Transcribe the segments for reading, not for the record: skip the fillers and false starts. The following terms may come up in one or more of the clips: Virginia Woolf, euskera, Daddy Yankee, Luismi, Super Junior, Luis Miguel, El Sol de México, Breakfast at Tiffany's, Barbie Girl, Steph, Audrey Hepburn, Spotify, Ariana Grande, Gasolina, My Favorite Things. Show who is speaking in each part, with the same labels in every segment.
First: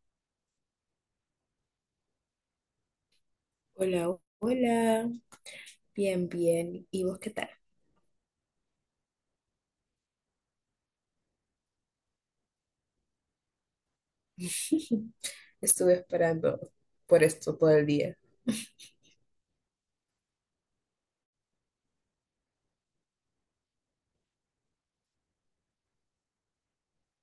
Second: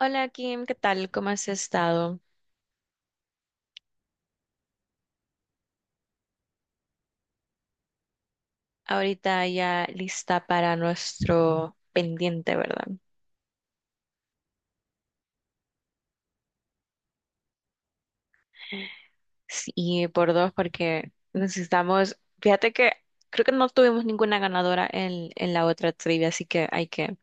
Speaker 1: Hola Kim, ¿qué tal? ¿Cómo has estado?
Speaker 2: Hola, hola, bien, bien. ¿Y vos qué tal?
Speaker 1: Ahorita ya lista para nuestro pendiente, ¿verdad?
Speaker 2: Estuve esperando por esto todo el día.
Speaker 1: Sí, y por dos, porque necesitamos, fíjate que creo que no tuvimos ninguna ganadora en la otra trivia, así que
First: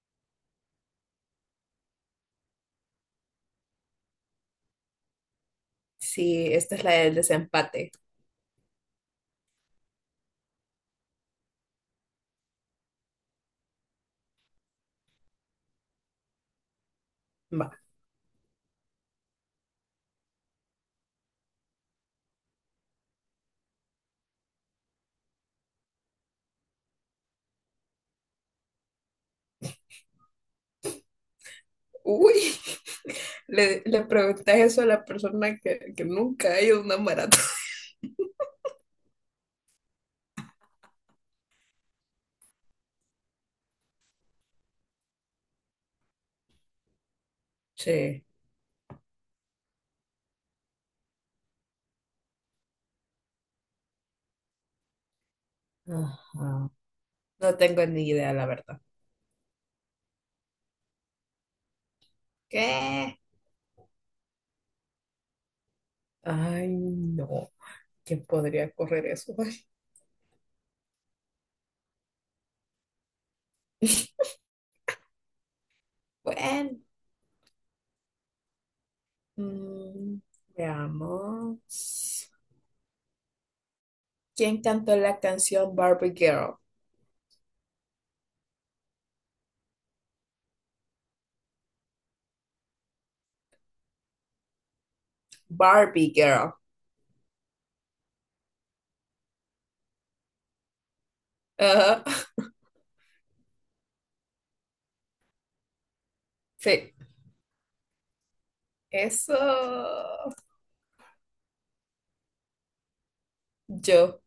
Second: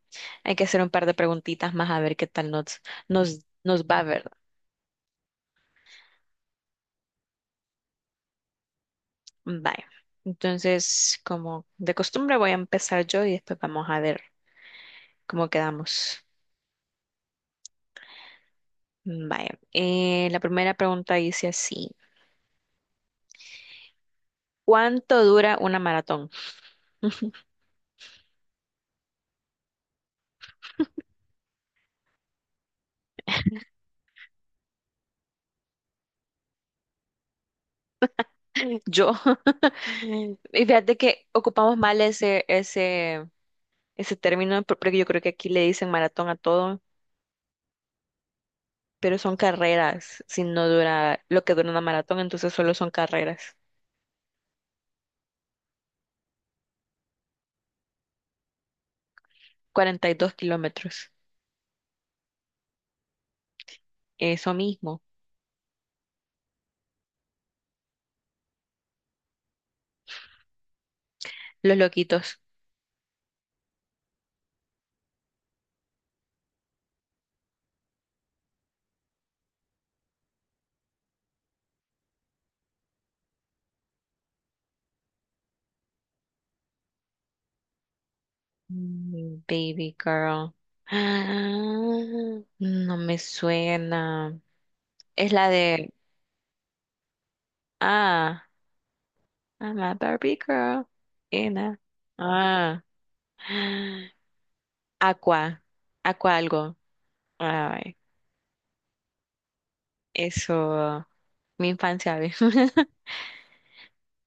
Speaker 1: hay que hacer un par de preguntitas más a ver qué tal nos va, ¿verdad?
Speaker 2: Sí, esta es la del desempate.
Speaker 1: Bye. Entonces, como de costumbre, voy a empezar yo y después vamos a ver cómo quedamos.
Speaker 2: Va.
Speaker 1: Vaya, la primera pregunta dice así. ¿Cuánto dura una maratón?
Speaker 2: Uy, le preguntas eso a la persona que nunca ha ido a una maratón.
Speaker 1: Yo, y fíjate que ocupamos mal ese término, porque yo creo que aquí le dicen maratón a todo,
Speaker 2: Sí.
Speaker 1: pero son carreras, si no dura lo que dura una maratón, entonces solo son carreras.
Speaker 2: Ajá. No tengo ni idea, la verdad.
Speaker 1: 42 kilómetros,
Speaker 2: ¿Qué?
Speaker 1: eso mismo,
Speaker 2: Ay, no. ¿Quién podría correr eso? Ay,
Speaker 1: los loquitos.
Speaker 2: bueno. Mm, veamos. ¿Quién cantó la canción Barbie Girl?
Speaker 1: Baby girl. Ah, no me suena. Es la de,
Speaker 2: Barbie Girl.
Speaker 1: ah, I'm a Barbie girl. Ena.
Speaker 2: Ajá.
Speaker 1: Ah. Aqua, Aqua algo.
Speaker 2: Sí,
Speaker 1: Ay,
Speaker 2: eso
Speaker 1: eso, mi infancia.
Speaker 2: yo.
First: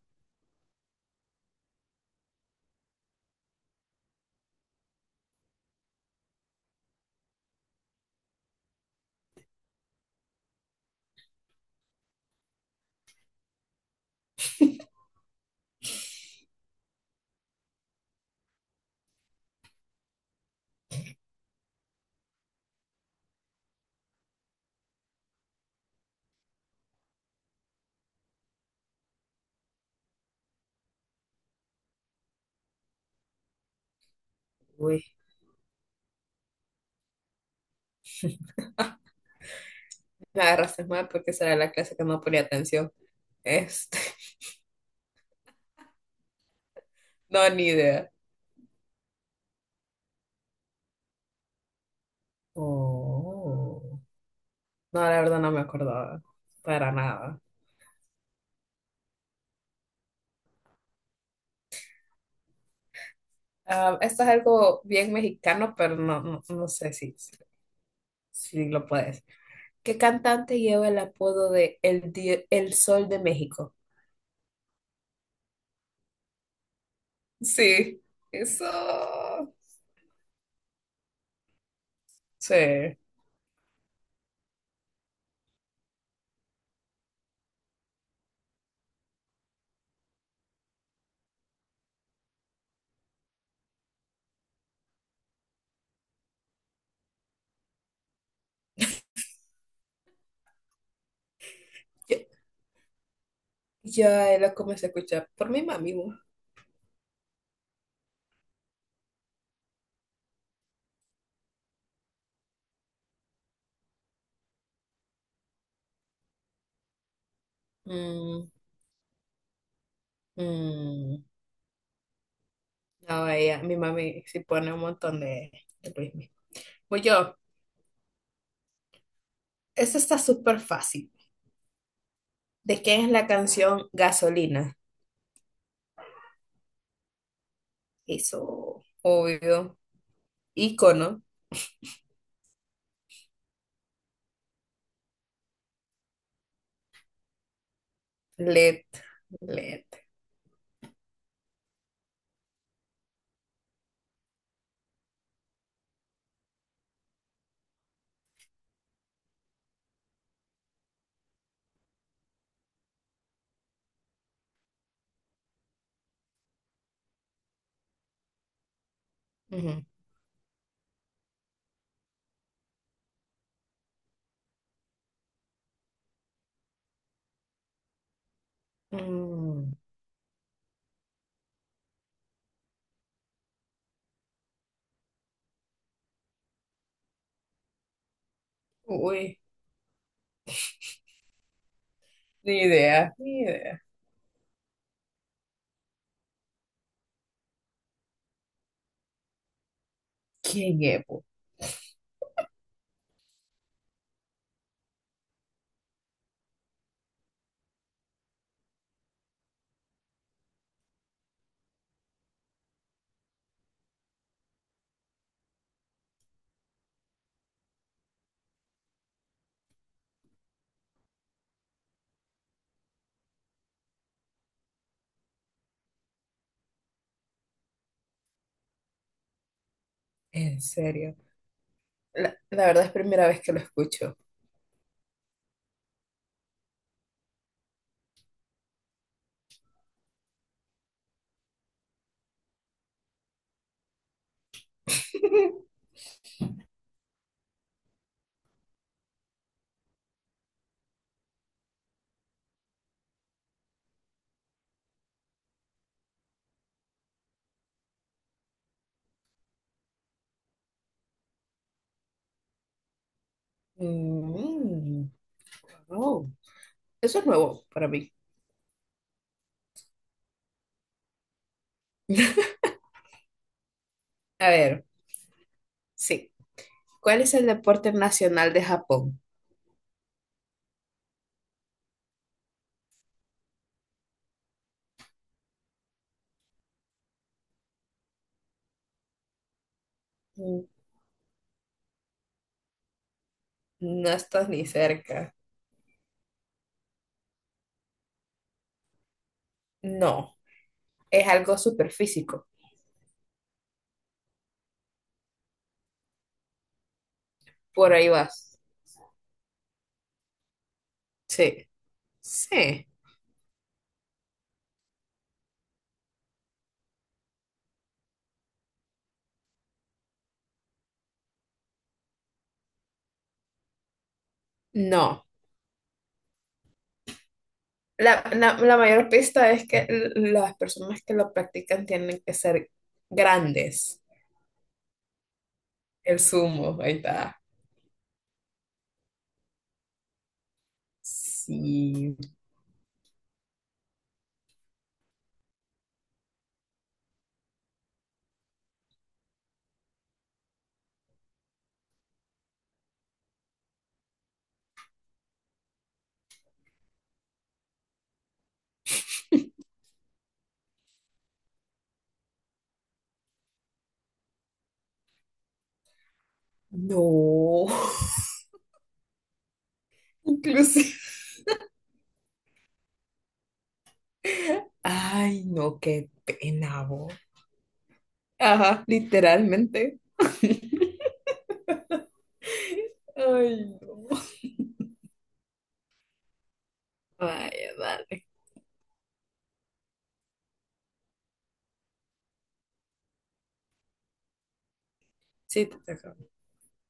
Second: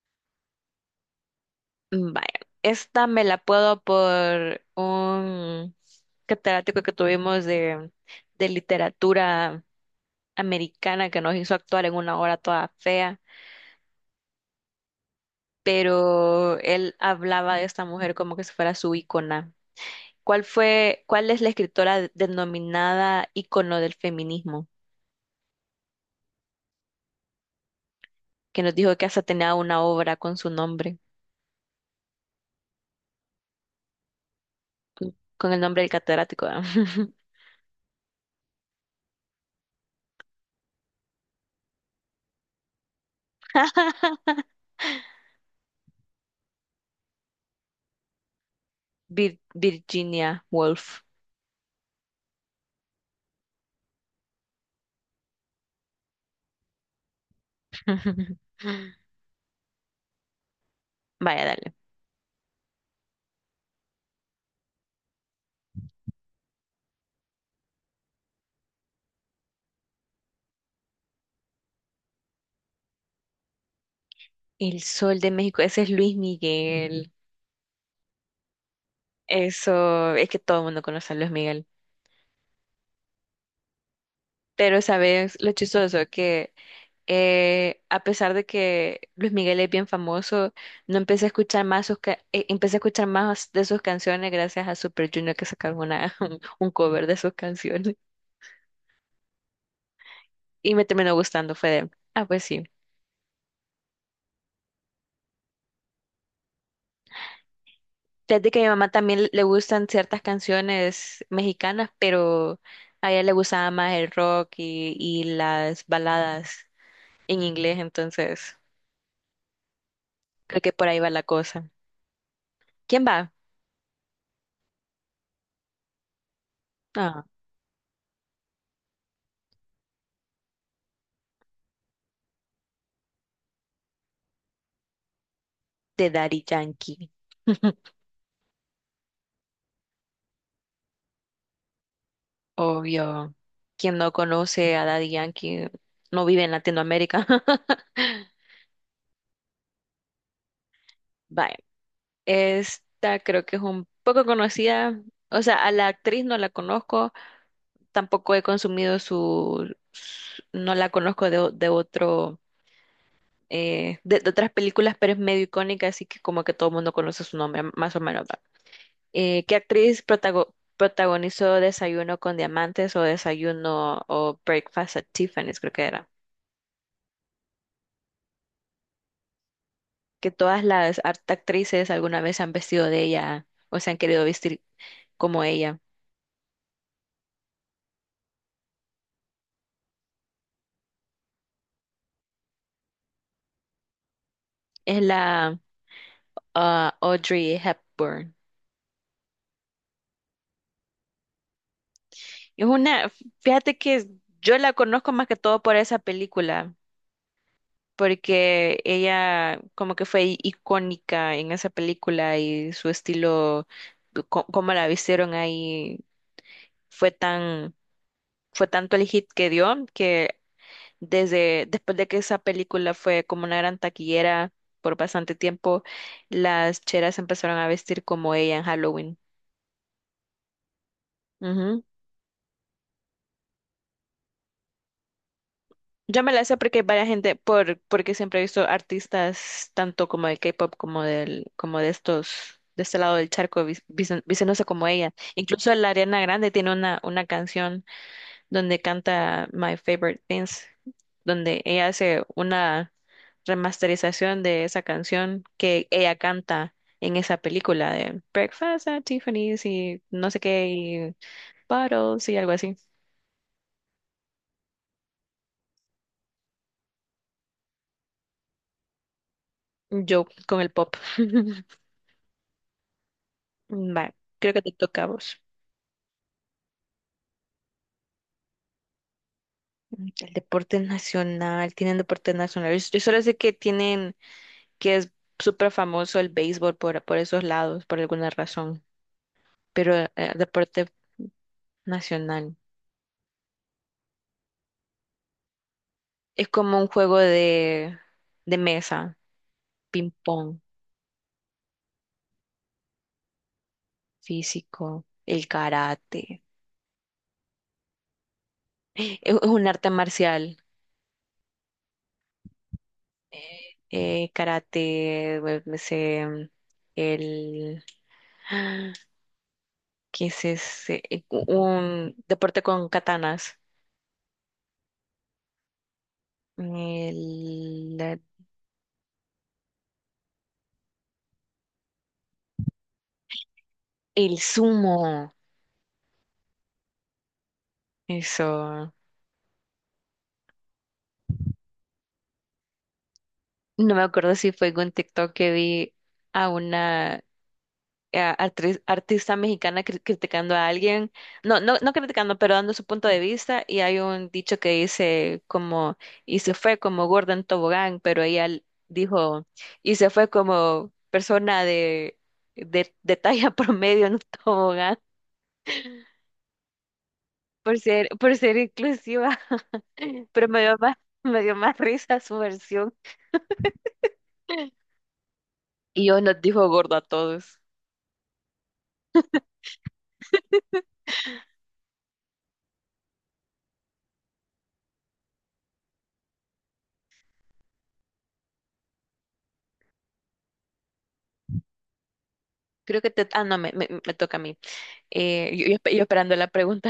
Speaker 1: Vaya, esta me la puedo por un catedrático que tuvimos de literatura americana que nos hizo actuar en una obra toda fea, pero él hablaba de esta mujer como que si fuera su ícona. ¿Cuál es la escritora denominada ícono del feminismo? Que nos dijo que hasta tenía una obra con su nombre.
Speaker 2: Uy,
Speaker 1: Con el nombre del catedrático, ¿verdad?
Speaker 2: me agarraste mal porque esa era la clase que no ponía atención. Este, no, ni idea.
Speaker 1: Virginia Woolf.
Speaker 2: Oh. No, la verdad no me acordaba para nada.
Speaker 1: Vaya, dale.
Speaker 2: Ah, esto es algo bien mexicano, pero no, no, no sé si lo puedes. ¿Qué cantante lleva el apodo de el Sol de México?
Speaker 1: El Sol de México, ese es Luis Miguel.
Speaker 2: Sí, eso.
Speaker 1: Eso, es que todo el mundo conoce a Luis Miguel.
Speaker 2: Sí.
Speaker 1: Pero sabes lo chistoso que a pesar de que Luis Miguel es bien famoso, no empecé a escuchar más empecé a escuchar más de sus canciones gracias a Super Junior que sacaron una, un cover de sus canciones. Y me terminó gustando, fue de,
Speaker 2: Ya,
Speaker 1: ah, pues sí.
Speaker 2: ya la comencé a escuchar por mi mami, bu.
Speaker 1: Desde que a mi mamá también le gustan ciertas canciones mexicanas, pero a ella le gustaba más el rock y las baladas en inglés,
Speaker 2: Mm,
Speaker 1: entonces creo que por ahí va
Speaker 2: mm.
Speaker 1: la cosa. ¿Quién
Speaker 2: No,
Speaker 1: va?
Speaker 2: ella, mi mami sí pone un montón de Luismi. Pues
Speaker 1: Ah,
Speaker 2: yo, eso está súper fácil. ¿De quién es la canción Gasolina?
Speaker 1: de Daddy Yankee.
Speaker 2: Eso, obvio. Ícono.
Speaker 1: Obvio. Quien no conoce a Daddy Yankee no vive en Latinoamérica.
Speaker 2: LED. LED.
Speaker 1: Vaya, esta creo que es un poco conocida. O sea, a la actriz no la conozco, tampoco he consumido no la conozco de otro, de otras películas, pero es medio icónica, así que como que todo el mundo conoce su nombre, más o menos, ¿va? Eh, ¿qué
Speaker 2: Ujú.
Speaker 1: actriz protago- protagonizó Desayuno con Diamantes o Desayuno o Breakfast at Tiffany's, creo que era?
Speaker 2: Mm,
Speaker 1: Que todas las actrices alguna vez se han vestido de ella o se han querido vestir como ella.
Speaker 2: uy, ni idea, ni idea.
Speaker 1: Es la ah, Audrey Hepburn.
Speaker 2: ¿Quién es, bu?
Speaker 1: Es una, fíjate que yo la conozco más que todo por esa película, porque ella como que fue icónica en esa película y su estilo, cómo la vistieron ahí, fue tan, fue tanto el hit que dio que desde después de que esa película fue como una gran taquillera por bastante tiempo, las cheras empezaron a vestir como ella en Halloween.
Speaker 2: En serio. La verdad es primera vez que lo escucho.
Speaker 1: Yo me la sé porque hay varias gente, porque siempre he visto artistas tanto como de K-pop como del, como de estos, de este lado del charco, vistiéndose como ella. Incluso la Ariana Grande tiene una canción donde canta My Favorite Things, donde ella hace una remasterización de esa canción que ella canta en esa película de Breakfast at Tiffany's y no sé qué, y Bottles y algo así.
Speaker 2: Mm, oh, eso es nuevo para mí.
Speaker 1: Yo con el pop. Va,
Speaker 2: A
Speaker 1: creo que te
Speaker 2: ver,
Speaker 1: toca a vos.
Speaker 2: sí. ¿Cuál es el deporte nacional de Japón?
Speaker 1: El deporte nacional, tienen deporte nacional. Yo solo sé que tienen, que es súper famoso el béisbol por esos lados, por alguna razón. Pero
Speaker 2: Mm,
Speaker 1: deporte nacional
Speaker 2: No estás ni cerca.
Speaker 1: es como un juego de mesa,
Speaker 2: No,
Speaker 1: ping-pong,
Speaker 2: es algo súper físico.
Speaker 1: físico, el karate.
Speaker 2: Por ahí vas.
Speaker 1: Es un arte marcial.
Speaker 2: Sí, sí.
Speaker 1: Me sé, el... ¿Qué es ese? Un deporte con katanas.
Speaker 2: No.
Speaker 1: El, la-
Speaker 2: La mayor pista es que las personas que lo practican tienen que ser grandes.
Speaker 1: el sumo,
Speaker 2: El sumo, ahí está.
Speaker 1: eso.
Speaker 2: Sí.
Speaker 1: No me acuerdo si fue en un TikTok que vi a una artista mexicana criticando a alguien. No, no criticando, pero dando su punto de vista. Y hay un dicho que dice como, y se fue como gorda en tobogán, pero ella dijo, y se fue como persona de talla promedio en un tobogán.
Speaker 2: No.
Speaker 1: Por ser inclusiva. Pero me dio
Speaker 2: Inclusive.
Speaker 1: me dio más risa su versión.
Speaker 2: Ay, no,
Speaker 1: Y
Speaker 2: qué
Speaker 1: yo nos dijo
Speaker 2: pena,
Speaker 1: gordo a
Speaker 2: vos.
Speaker 1: todos.
Speaker 2: Ajá, literalmente. Ay, no. Vaya, dale.
Speaker 1: Creo que te... Ah, no, me toca a mí.
Speaker 2: Sí, te
Speaker 1: Yo
Speaker 2: toca.
Speaker 1: esperando la pregunta.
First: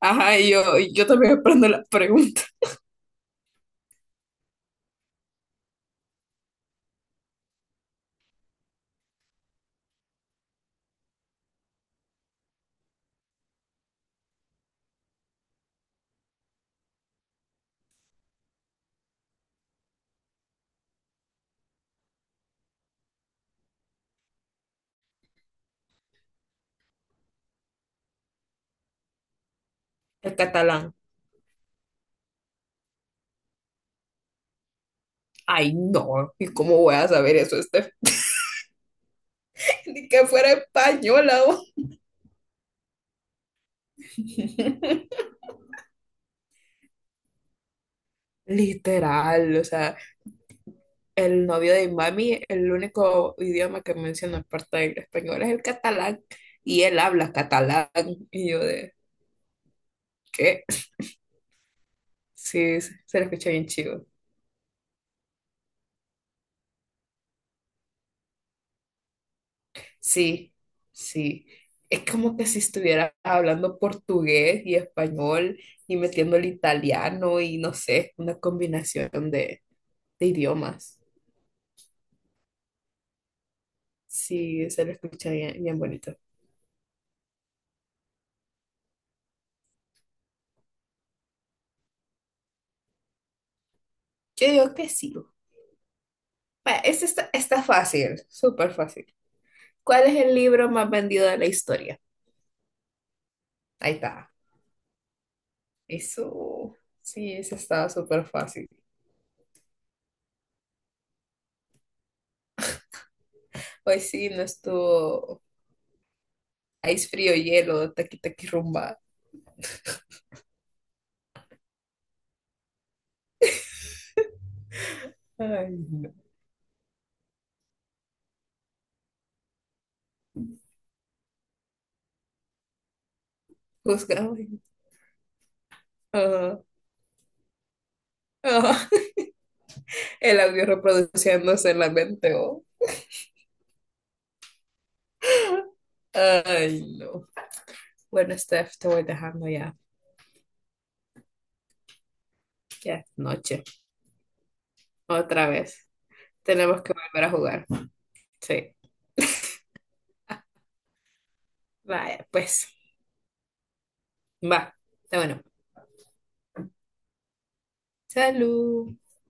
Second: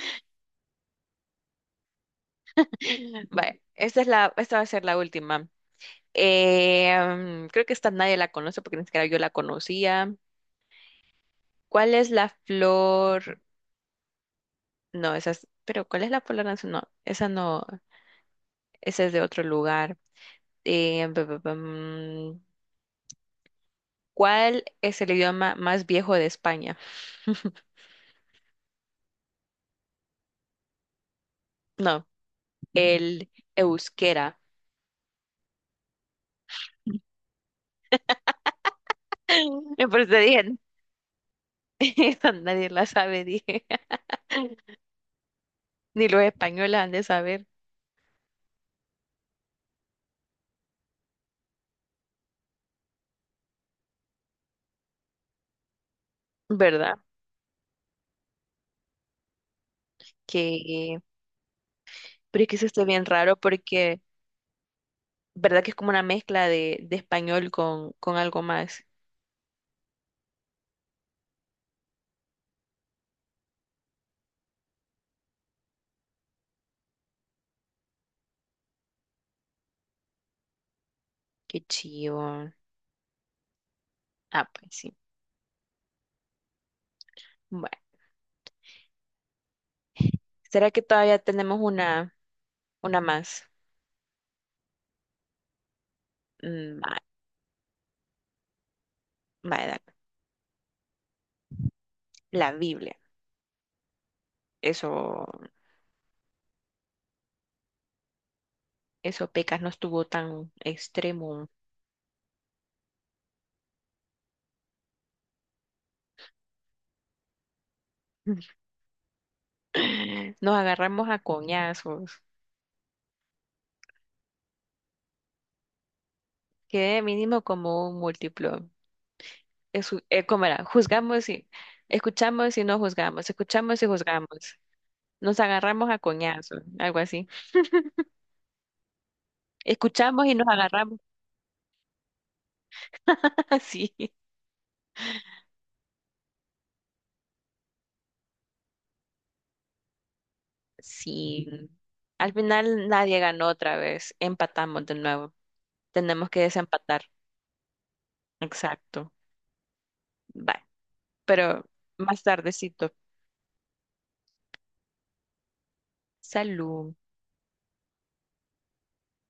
Speaker 2: Ajá, y yo también aprendo la pregunta.
Speaker 1: Vale, esta va a ser la última. Eh, creo que esta nadie la conoce porque ni siquiera yo la conocía. ¿Cuál es la flor? No, esa es... Pero ¿cuál es la flor nacional? No, esa no, esa es de otro lugar. Bum. ¿Cuál es el idioma más viejo de España?
Speaker 2: El catalán.
Speaker 1: No, el euskera.
Speaker 2: Ay, no. ¿Y cómo voy a saber eso?
Speaker 1: Y por
Speaker 2: Ni
Speaker 1: eso
Speaker 2: que fuera
Speaker 1: dije,
Speaker 2: española, vos.
Speaker 1: esa nadie la sabe, dije. Ni los españoles han de saber,
Speaker 2: Literal, o sea, el novio de mami, el único idioma que menciona aparte del español es el catalán y
Speaker 1: ¿verdad?
Speaker 2: él habla catalán y yo de, ¿qué?
Speaker 1: Que, pero es que eso
Speaker 2: Sí,
Speaker 1: está
Speaker 2: se
Speaker 1: bien
Speaker 2: se lo
Speaker 1: raro
Speaker 2: escucha bien
Speaker 1: porque,
Speaker 2: chido.
Speaker 1: ¿verdad que es como una mezcla de español con algo más?
Speaker 2: Sí, sí. Es como que si estuviera hablando portugués y español y metiendo el italiano y no sé, una combinación de idiomas.
Speaker 1: Qué chivo. Ah,
Speaker 2: Sí,
Speaker 1: pues
Speaker 2: se lo
Speaker 1: sí.
Speaker 2: escucha bien, bien bonito.
Speaker 1: Bueno, ¿será que todavía tenemos una más?
Speaker 2: Yo digo que sí. Bueno,
Speaker 1: Mm, va-
Speaker 2: este está fácil, súper fácil.
Speaker 1: va, da-
Speaker 2: ¿Cuál es el libro más vendido de la historia?
Speaker 1: la Biblia.
Speaker 2: Ahí está.
Speaker 1: Eso.
Speaker 2: Eso, sí, eso estaba súper fácil.
Speaker 1: Eso pecas no estuvo tan extremo.
Speaker 2: Hoy sí, no estuvo ice frío, hielo, taqui taqui rumba.
Speaker 1: Nos agarramos a coñazos.
Speaker 2: Ay, no.
Speaker 1: Quedé mínimo como un múltiplo. Es, ¿cómo era? Juzgamos y escuchamos y no juzgamos. Escuchamos y
Speaker 2: Juzgado.
Speaker 1: juzgamos. Nos agarramos a
Speaker 2: Ah,
Speaker 1: coñazos, algo así.
Speaker 2: ah,
Speaker 1: Escuchamos y
Speaker 2: el
Speaker 1: nos
Speaker 2: audio
Speaker 1: agarramos.
Speaker 2: reproduciéndose en la mente, oh.
Speaker 1: Así.
Speaker 2: Ay, no. Bueno, Steph, te voy dejando ya.
Speaker 1: Sí. Al final
Speaker 2: Ya es
Speaker 1: nadie ganó
Speaker 2: noche.
Speaker 1: otra vez. Empatamos de nuevo.
Speaker 2: Otra vez.
Speaker 1: Tenemos que
Speaker 2: Tenemos que
Speaker 1: desempatar.
Speaker 2: volver a jugar. Sí.
Speaker 1: Exacto. Bye. Pero más
Speaker 2: Vaya, pues.
Speaker 1: tardecito.
Speaker 2: Va. Está bueno.
Speaker 1: Salud.
Speaker 2: Salud.